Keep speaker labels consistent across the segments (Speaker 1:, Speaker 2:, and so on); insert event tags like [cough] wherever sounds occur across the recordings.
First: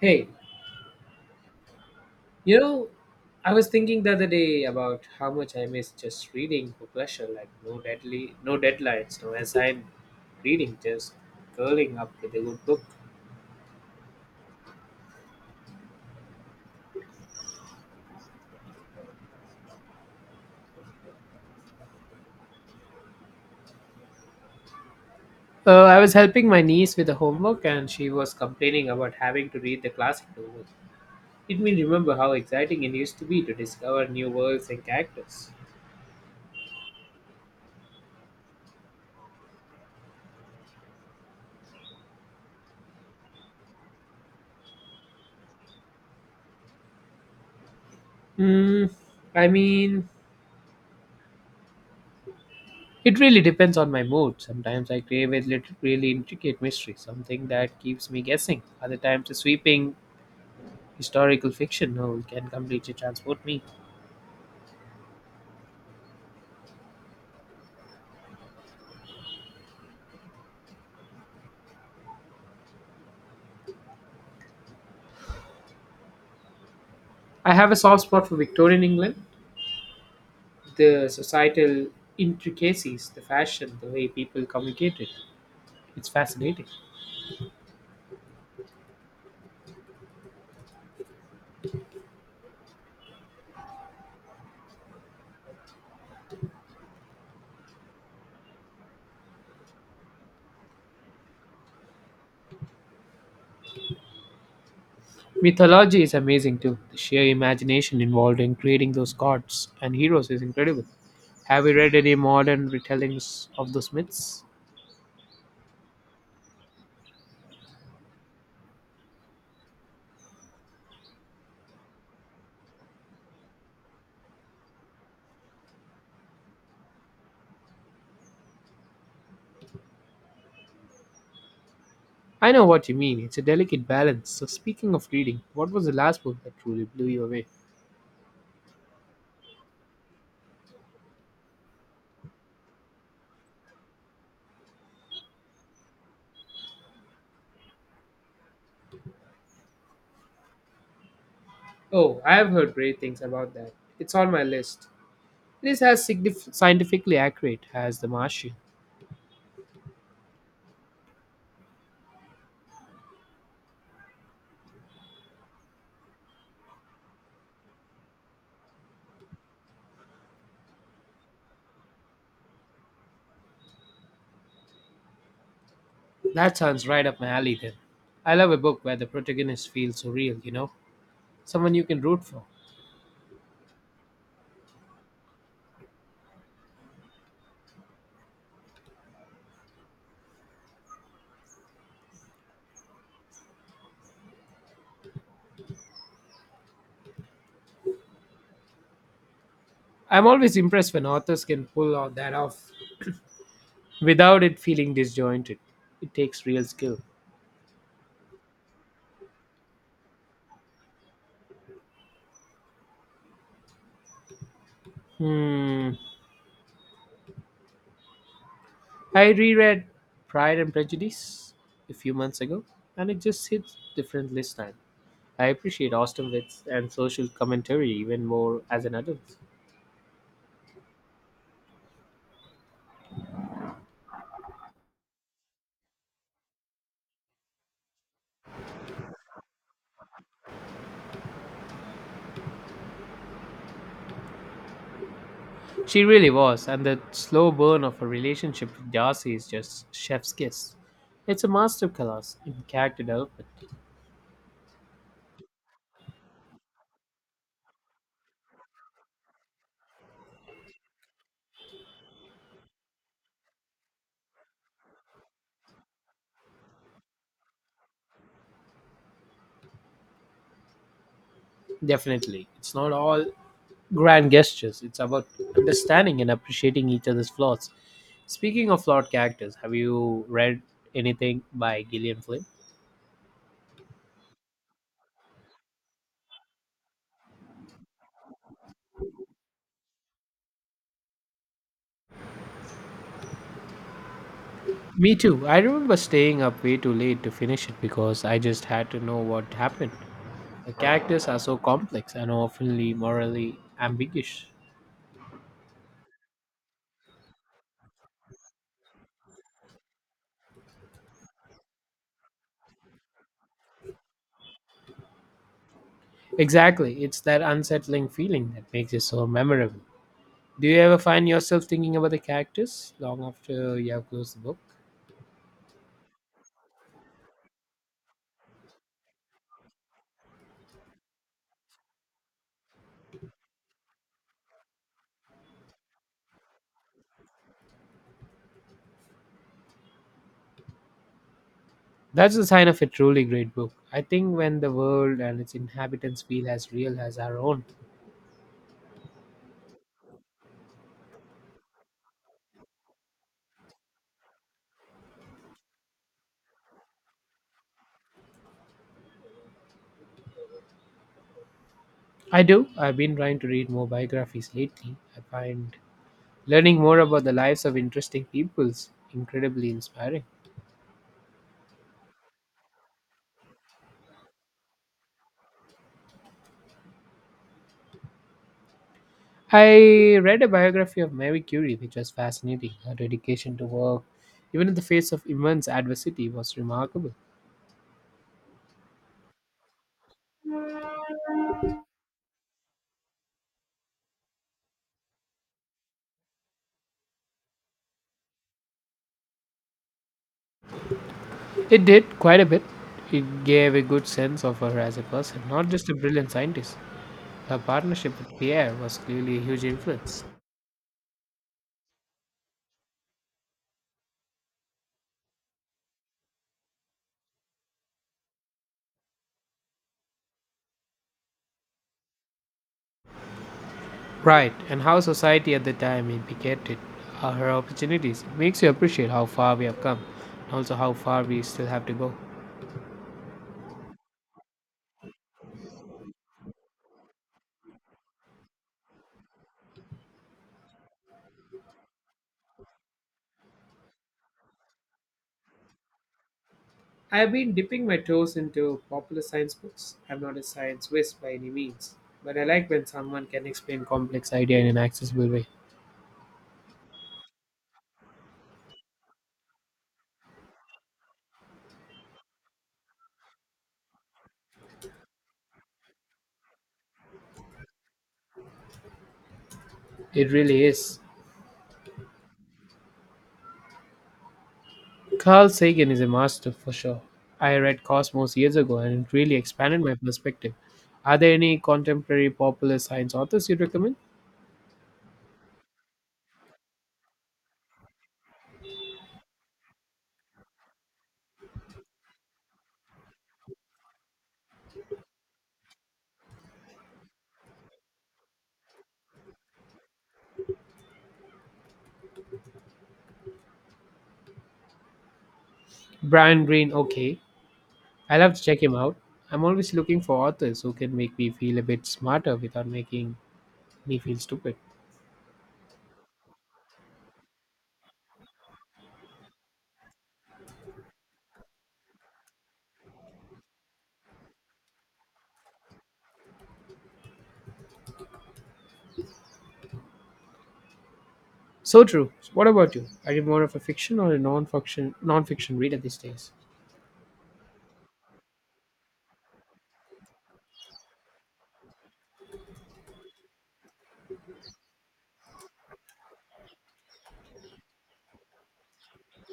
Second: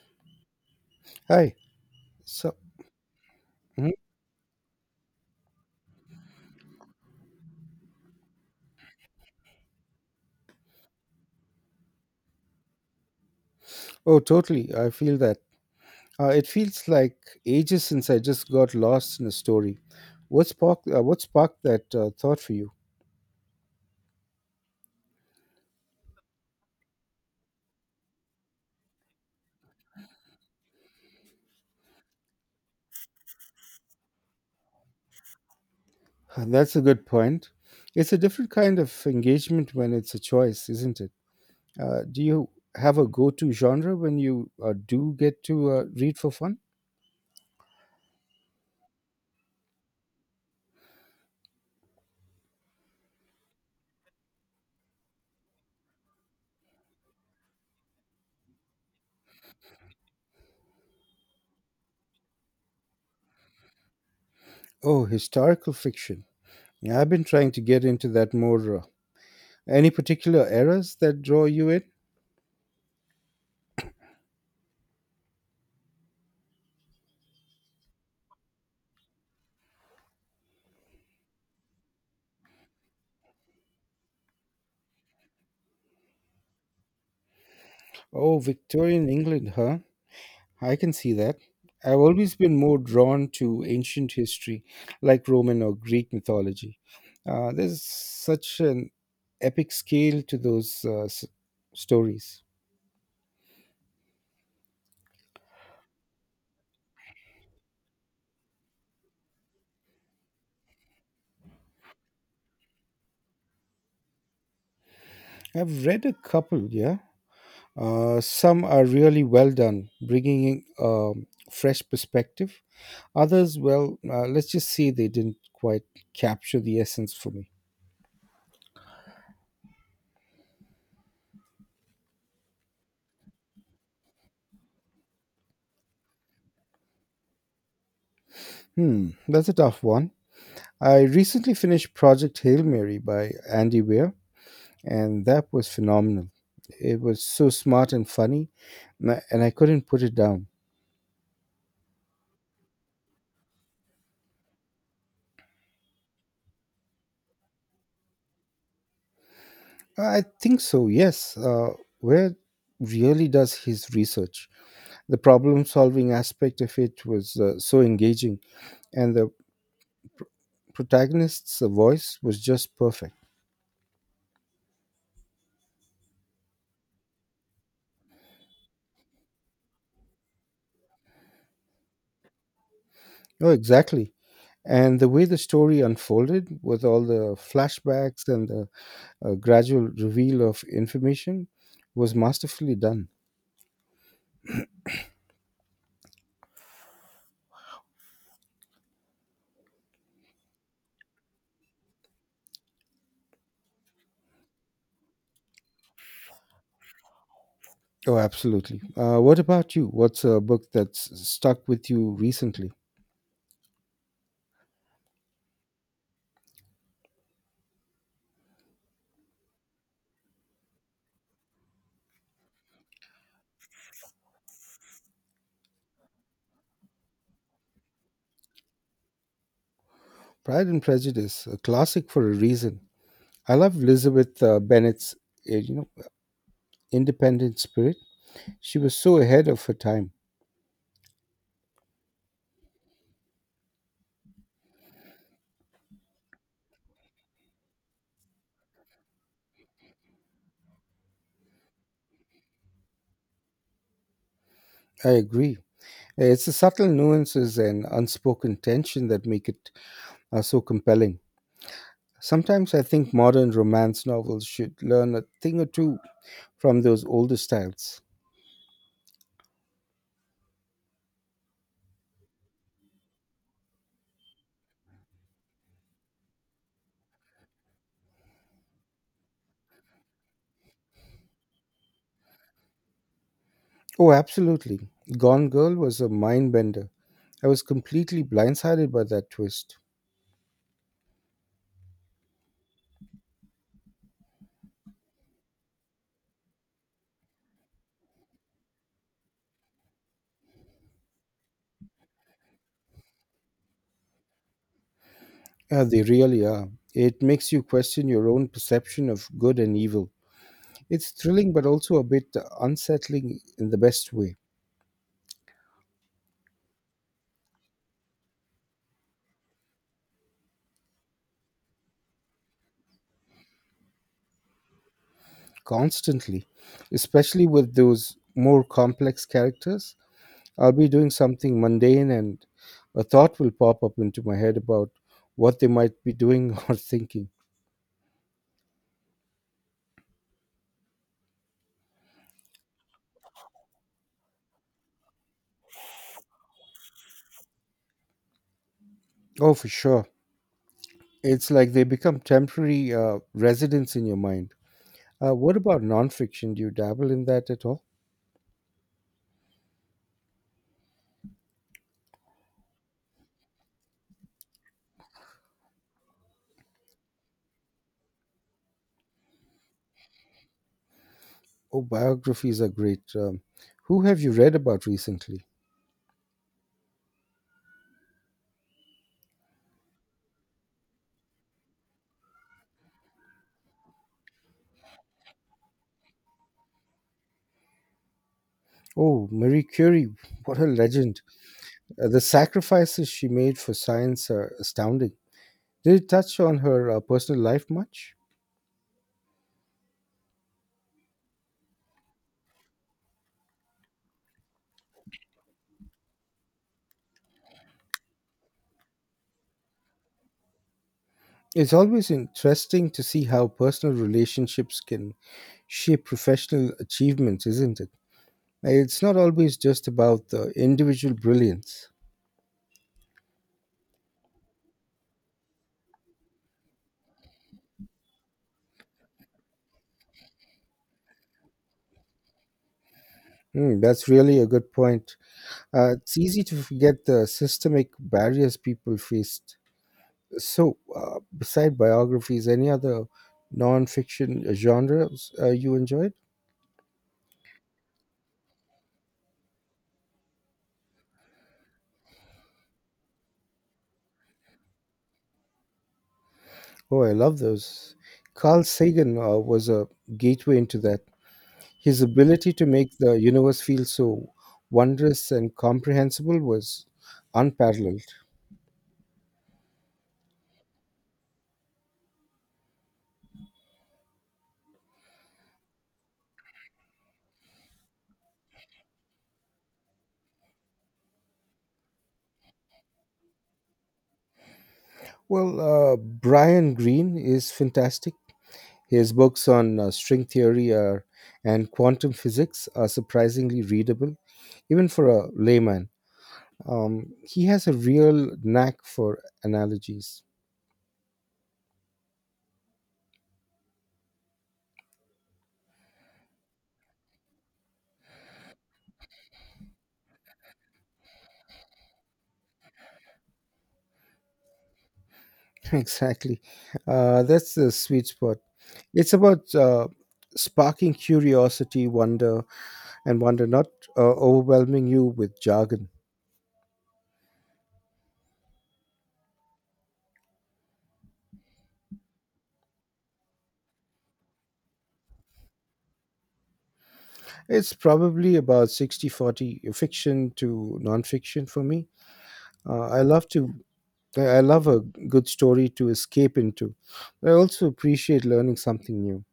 Speaker 1: Hey,
Speaker 2: Hi. So,
Speaker 1: you know, I was
Speaker 2: mhm.
Speaker 1: thinking the other day about how much I miss just reading for pleasure, like no deadly, no deadlines, no assigned reading, just curling up with a good book.
Speaker 2: Oh, totally. I feel that. It feels like ages since I just got lost in a story. What sparked that thought for you?
Speaker 1: I was helping my niece with the homework, and she was complaining about having to read the classic novels. It made me remember how exciting it used to be to discover new worlds and characters.
Speaker 2: [laughs] That's a good point. It's a different kind of engagement when it's a choice, isn't it? Do you have a go to genre when you do get to read for fun?
Speaker 1: Hmm. I mean, it really depends on my mood. Sometimes I crave a little really intricate mystery, something that keeps me guessing. Other times, a sweeping historical fiction novel can completely transport me.
Speaker 2: Oh, historical fiction. Yeah, I've been trying to get into that more. Any particular eras that draw you in?
Speaker 1: I have a soft spot for Victorian England, the societal intricacies, the fashion, the way people communicated. It's fascinating.
Speaker 2: Oh, Victorian England, huh? I can see that. I've always been more drawn to ancient history, like Roman or Greek mythology. There's such an epic scale to those stories.
Speaker 1: Mythology is amazing too. The sheer imagination involved in creating those gods and heroes is incredible. Have you read any modern retellings of those myths?
Speaker 2: I've read a couple, yeah. Some are really well done, bringing in fresh perspective. Others, well, let's just say they didn't quite capture the essence for me.
Speaker 1: I know what you mean. It's a delicate balance. So, speaking of reading, what was the last book that truly blew you away?
Speaker 2: Hmm, that's a tough one. I recently finished Project Hail Mary by Andy Weir, and that was phenomenal. It was so smart and funny, and I couldn't put it down.
Speaker 1: Oh, I have heard great things about that. It's on my list. It is as scientifically accurate as The Martian.
Speaker 2: I think so, yes. Where really does his research? The problem solving aspect of it was so engaging, and the protagonist's voice was just perfect.
Speaker 1: That sounds right up my alley then. I love a book where the protagonist feels so real, you know? Someone you can root for.
Speaker 2: Oh, exactly. And the way the story unfolded with all the flashbacks and the gradual reveal of information was masterfully done.
Speaker 1: I'm always impressed when authors can pull all that off without it feeling disjointed. It takes real skill.
Speaker 2: Oh, absolutely. What about you? What's a book that's stuck with you recently?
Speaker 1: Hmm, I reread Pride and Prejudice a few months ago, and it just hits different this time. I appreciate Austen wits and social commentary even more as an adult.
Speaker 2: Pride and Prejudice, a classic for a reason. I love Elizabeth Bennet's, uh, you know, independent spirit. She was so ahead of her time.
Speaker 1: She really was, and the slow burn of her relationship with Darcy is just chef's kiss. It's a masterclass in character development.
Speaker 2: I agree. It's the subtle nuances and unspoken tension that make it so compelling. Sometimes I think modern romance novels should learn a thing or two from those older styles.
Speaker 1: Definitely. It's not all grand gestures, it's about understanding and appreciating each other's flaws. Speaking of flawed characters, have you read anything by Gillian Flynn?
Speaker 2: Oh, absolutely. Gone Girl was a mind bender. I was completely blindsided by that twist.
Speaker 1: Me too. I remember staying up way too late to finish it because I just had to know what happened. The characters are so complex and often morally ambiguous.
Speaker 2: Yeah, they really are. It makes you question your own perception of good and evil. It's thrilling, but also a bit unsettling in the best way,
Speaker 1: Exactly. It's that unsettling feeling that makes it so memorable. Do you ever find yourself thinking about the characters long after you have closed the book?
Speaker 2: constantly, especially with those more complex characters. I'll be doing something mundane, and a thought will pop up into my head about what they might be doing [laughs] or thinking.
Speaker 1: That's the sign of a truly great book. I think when the world and its inhabitants feel as real as our own.
Speaker 2: Oh, for sure. It's like they become temporary residents in your mind. What about nonfiction? Do you dabble in that at all?
Speaker 1: I do. I've been trying to read more biographies lately. I find learning more about the lives of interesting people's incredibly inspiring.
Speaker 2: Oh, biographies are great. Who have you read about recently?
Speaker 1: I read a biography of Mary Curie, which was fascinating. Her dedication to work, even in the face of immense adversity, was remarkable.
Speaker 2: Oh, Marie Curie, what a legend. The sacrifices she made for science are astounding. Did it touch on her personal life much?
Speaker 1: It did quite a bit. It gave a good sense of her as a person, not just a brilliant scientist. Her partnership with Pierre was clearly a huge influence.
Speaker 2: It's always interesting to see how personal relationships can shape professional achievements, isn't it? It's not always just about the individual brilliance.
Speaker 1: Right, and how society at the time indicated her opportunities. It makes you appreciate how far we have come, and also how far we still have to go.
Speaker 2: Mm, that's really a good point. It's easy to forget the systemic barriers people faced. So, beside biographies, any other non-fiction genres you enjoyed?
Speaker 1: I've been dipping my toes into popular science books. I'm not a science whiz by any means, but I like when someone can explain complex idea in an accessible way.
Speaker 2: Oh, I love those. Carl Sagan was a gateway into that. His ability to make the universe feel so wondrous and comprehensible was unparalleled.
Speaker 1: It really is. Carl Sagan is a master for sure. I read Cosmos years ago and it really expanded my perspective. Are there any contemporary popular science authors you'd recommend?
Speaker 2: Well, Brian Greene is fantastic. His books on string theory are, and quantum physics are surprisingly readable, even for a layman. He has a real knack for analogies.
Speaker 1: Brian Greene, okay. I'll have to check him out. I'm always looking for authors who can make me feel a bit smarter without making me feel stupid.
Speaker 2: [laughs] Exactly. That's the sweet spot. It's about sparking curiosity, wonder, and wonder, not overwhelming you with jargon.
Speaker 1: So true. What about you? Are you more of a fiction or a non-fiction reader these days?
Speaker 2: It's probably about 60/40 fiction to nonfiction for me. Uh, I love to I love a good story to escape into. I also appreciate learning something new.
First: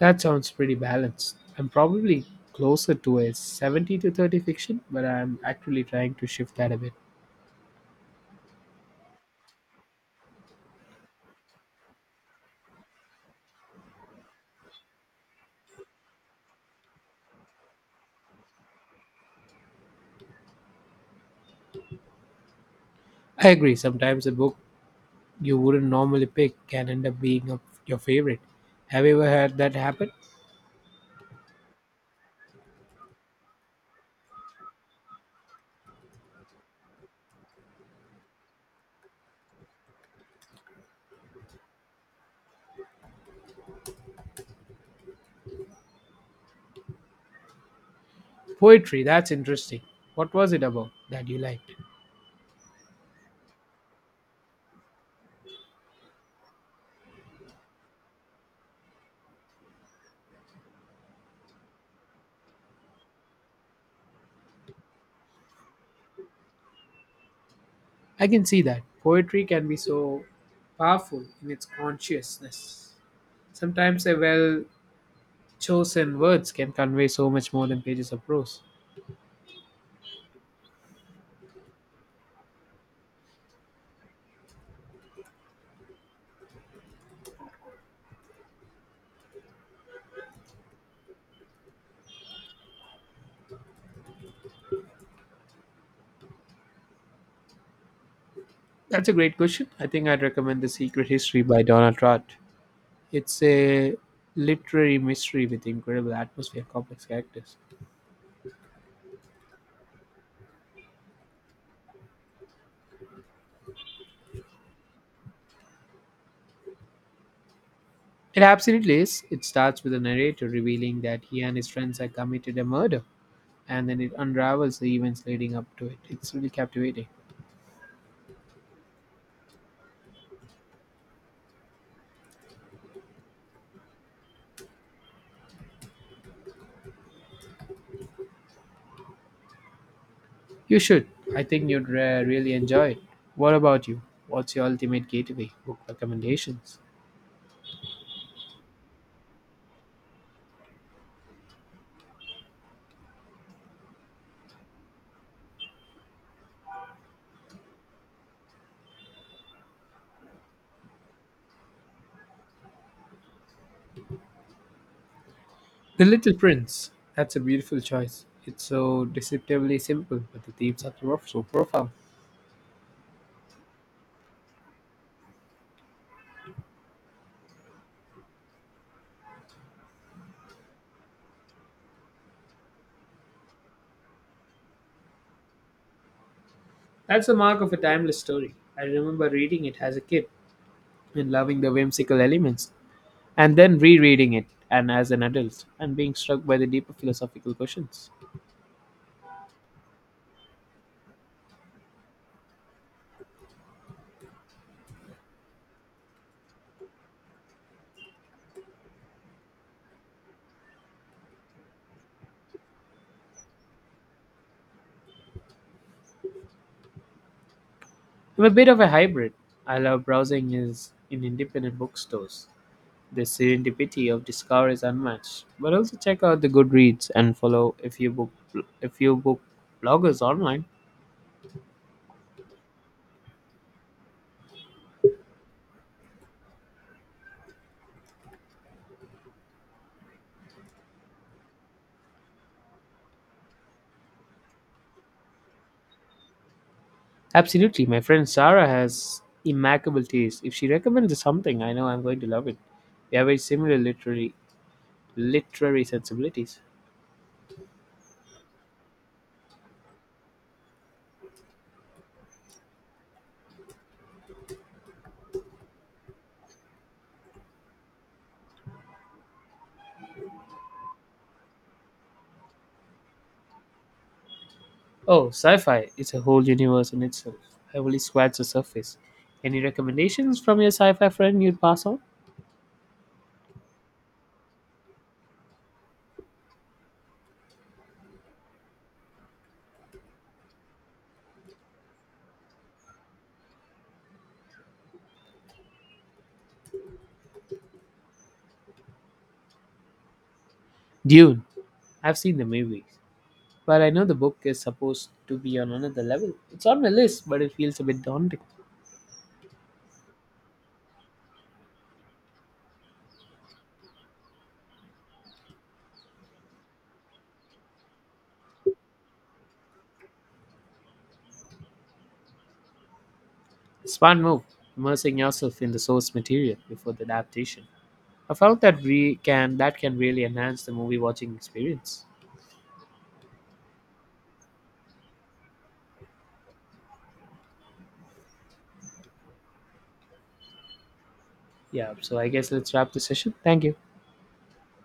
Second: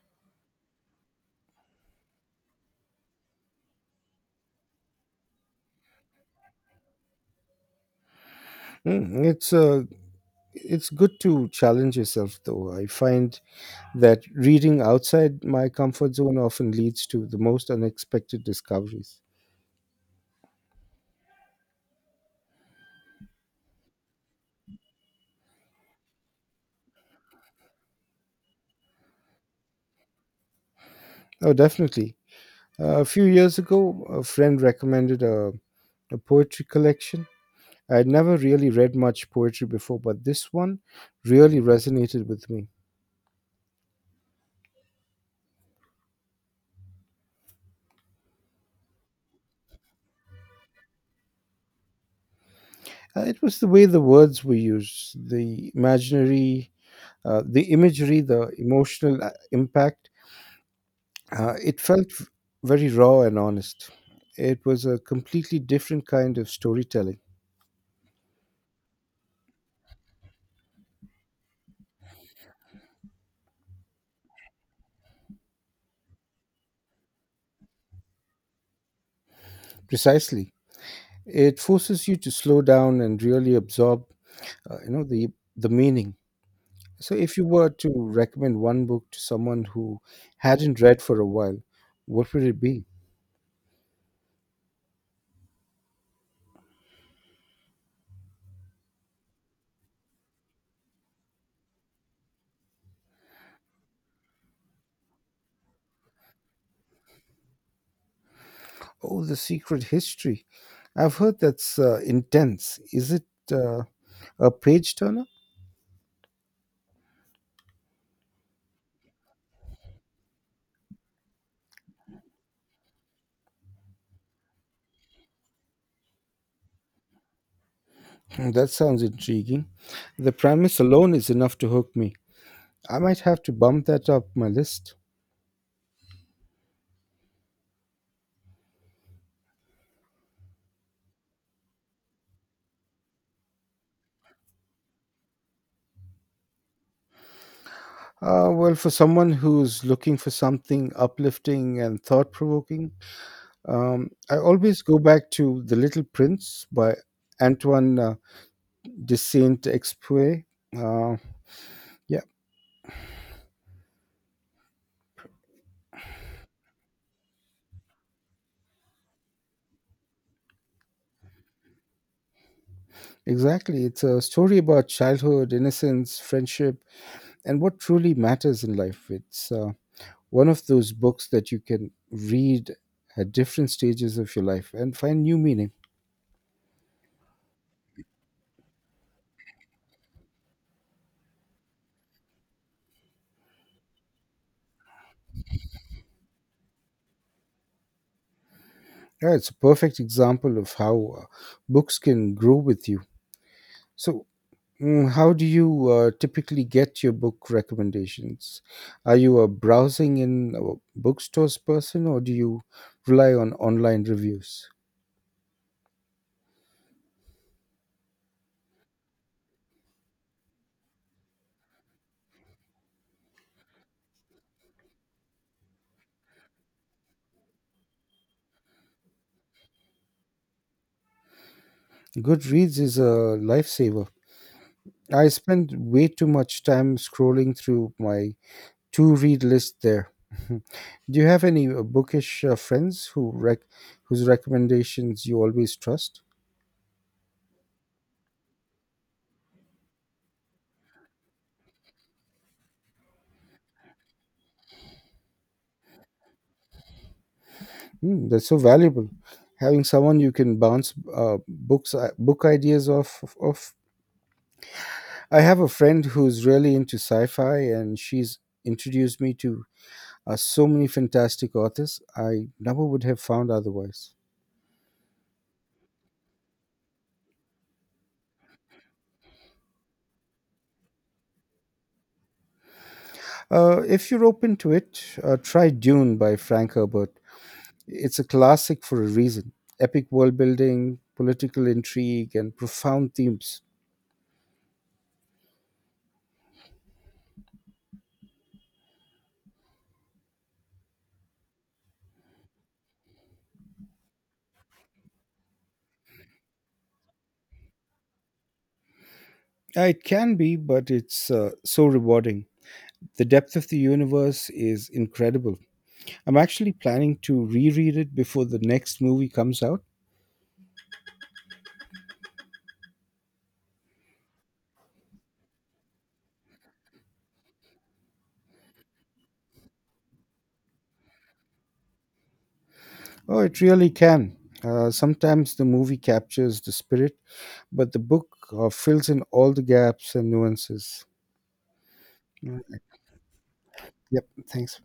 Speaker 1: That sounds pretty balanced. I'm probably closer to a 70 to 30 fiction, but I'm actually trying to shift that a bit.
Speaker 2: Mm, it's good to challenge yourself, though. I find that reading outside my comfort zone often leads to the most unexpected discoveries.
Speaker 1: I agree. Sometimes a book you wouldn't normally pick can end up being your favorite. Have you ever had that happen?
Speaker 2: Oh, definitely. A few years ago, a friend recommended a poetry collection. I had never really read much poetry before, but this one really resonated with me.
Speaker 1: Poetry, that's interesting. What was it about that you liked?
Speaker 2: It was the way the words were used, the imaginary The imagery, the emotional impact, it felt very raw and honest. It was a completely different kind of storytelling.
Speaker 1: I can see that. Poetry can be so powerful in its consciousness. Sometimes a well chosen words can convey so much more than pages of prose.
Speaker 2: Precisely, it forces you to slow down and really absorb, uh, you know, the the meaning. So, if you were to recommend one book to someone who hadn't read for a while, what would it be?
Speaker 1: That's a great question. I think I'd recommend The Secret History by Donald Trott. It's a literary mystery with incredible atmosphere, complex characters.
Speaker 2: Oh, The Secret History. I've heard that's intense. Is it uh, a page turner?
Speaker 1: It absolutely is. It starts with a narrator revealing that he and his friends have committed a murder, and then it unravels the events leading up to it. It's really captivating.
Speaker 2: [clears throat] Mm, that sounds intriguing. The premise alone is enough to hook me. I might have to bump that up my list.
Speaker 1: You should. I think you'd really enjoy it. What about you? What's your ultimate gateway book recommendations?
Speaker 2: Well, for someone who's looking for something uplifting and thought provoking, I always go back to The Little Prince by Antoine de Saint Exupéry. Uh, yeah,
Speaker 1: The Little Prince. That's a beautiful choice. It's so deceptively simple, but the themes are so profound.
Speaker 2: exactly. It's a story about childhood, innocence, friendship, and what truly matters in life. It's One of those books that you can read at different stages of your life and find new meaning.
Speaker 1: That's the mark of a timeless story. I remember reading it as a kid and loving the whimsical elements, and then rereading it and as an adult and being struck by the deeper philosophical questions.
Speaker 2: Yeah, it's a perfect example of how books can grow with you. So, mm, how do you typically get your book recommendations? Are you a browsing in bookstores person or do you rely on online reviews?
Speaker 1: I'm a bit of a hybrid. I love browsing is in independent bookstores. The serendipity of discovery is unmatched. But also check out the Goodreads and follow a few book bloggers online.
Speaker 2: Goodreads is a lifesaver. I spend way too much time scrolling through my to read list there. [laughs] Do you have any bookish friends whose recommendations you always trust?
Speaker 1: Absolutely. My friend Sarah has immaculate taste. If she recommends something, I know I'm going to love it. We have very similar literary sensibilities.
Speaker 2: Mm, that's so valuable. Having someone you can bounce book ideas off of. I have a friend who's really into sci-fi, and she's introduced me to so many fantastic authors I never would have found otherwise.
Speaker 1: Oh, sci-fi. It's a whole universe in itself. I only scratched the surface. Any recommendations from your sci-fi friend you'd pass on?
Speaker 2: If you're open to it, try Dune by Frank Herbert. It's a classic for a reason. Epic world building, political intrigue, and profound themes.
Speaker 1: Dune. I've seen the movies. But I know the book is supposed to be on another level. It's on my list, but it feels a bit daunting.
Speaker 2: It can be, but it's so rewarding. The depth of the universe is incredible. I'm actually planning to reread it before the next movie comes out.
Speaker 1: Smart move, immersing yourself in the source material before the adaptation. I felt that we can that can really enhance the movie watching experience.
Speaker 2: Oh, it really can. Sometimes the movie captures the spirit, but the book fills in all the gaps and nuances.
Speaker 1: Yeah, so I guess
Speaker 2: Mm,
Speaker 1: let's wrap the session. Thank you.
Speaker 2: yep, thanks.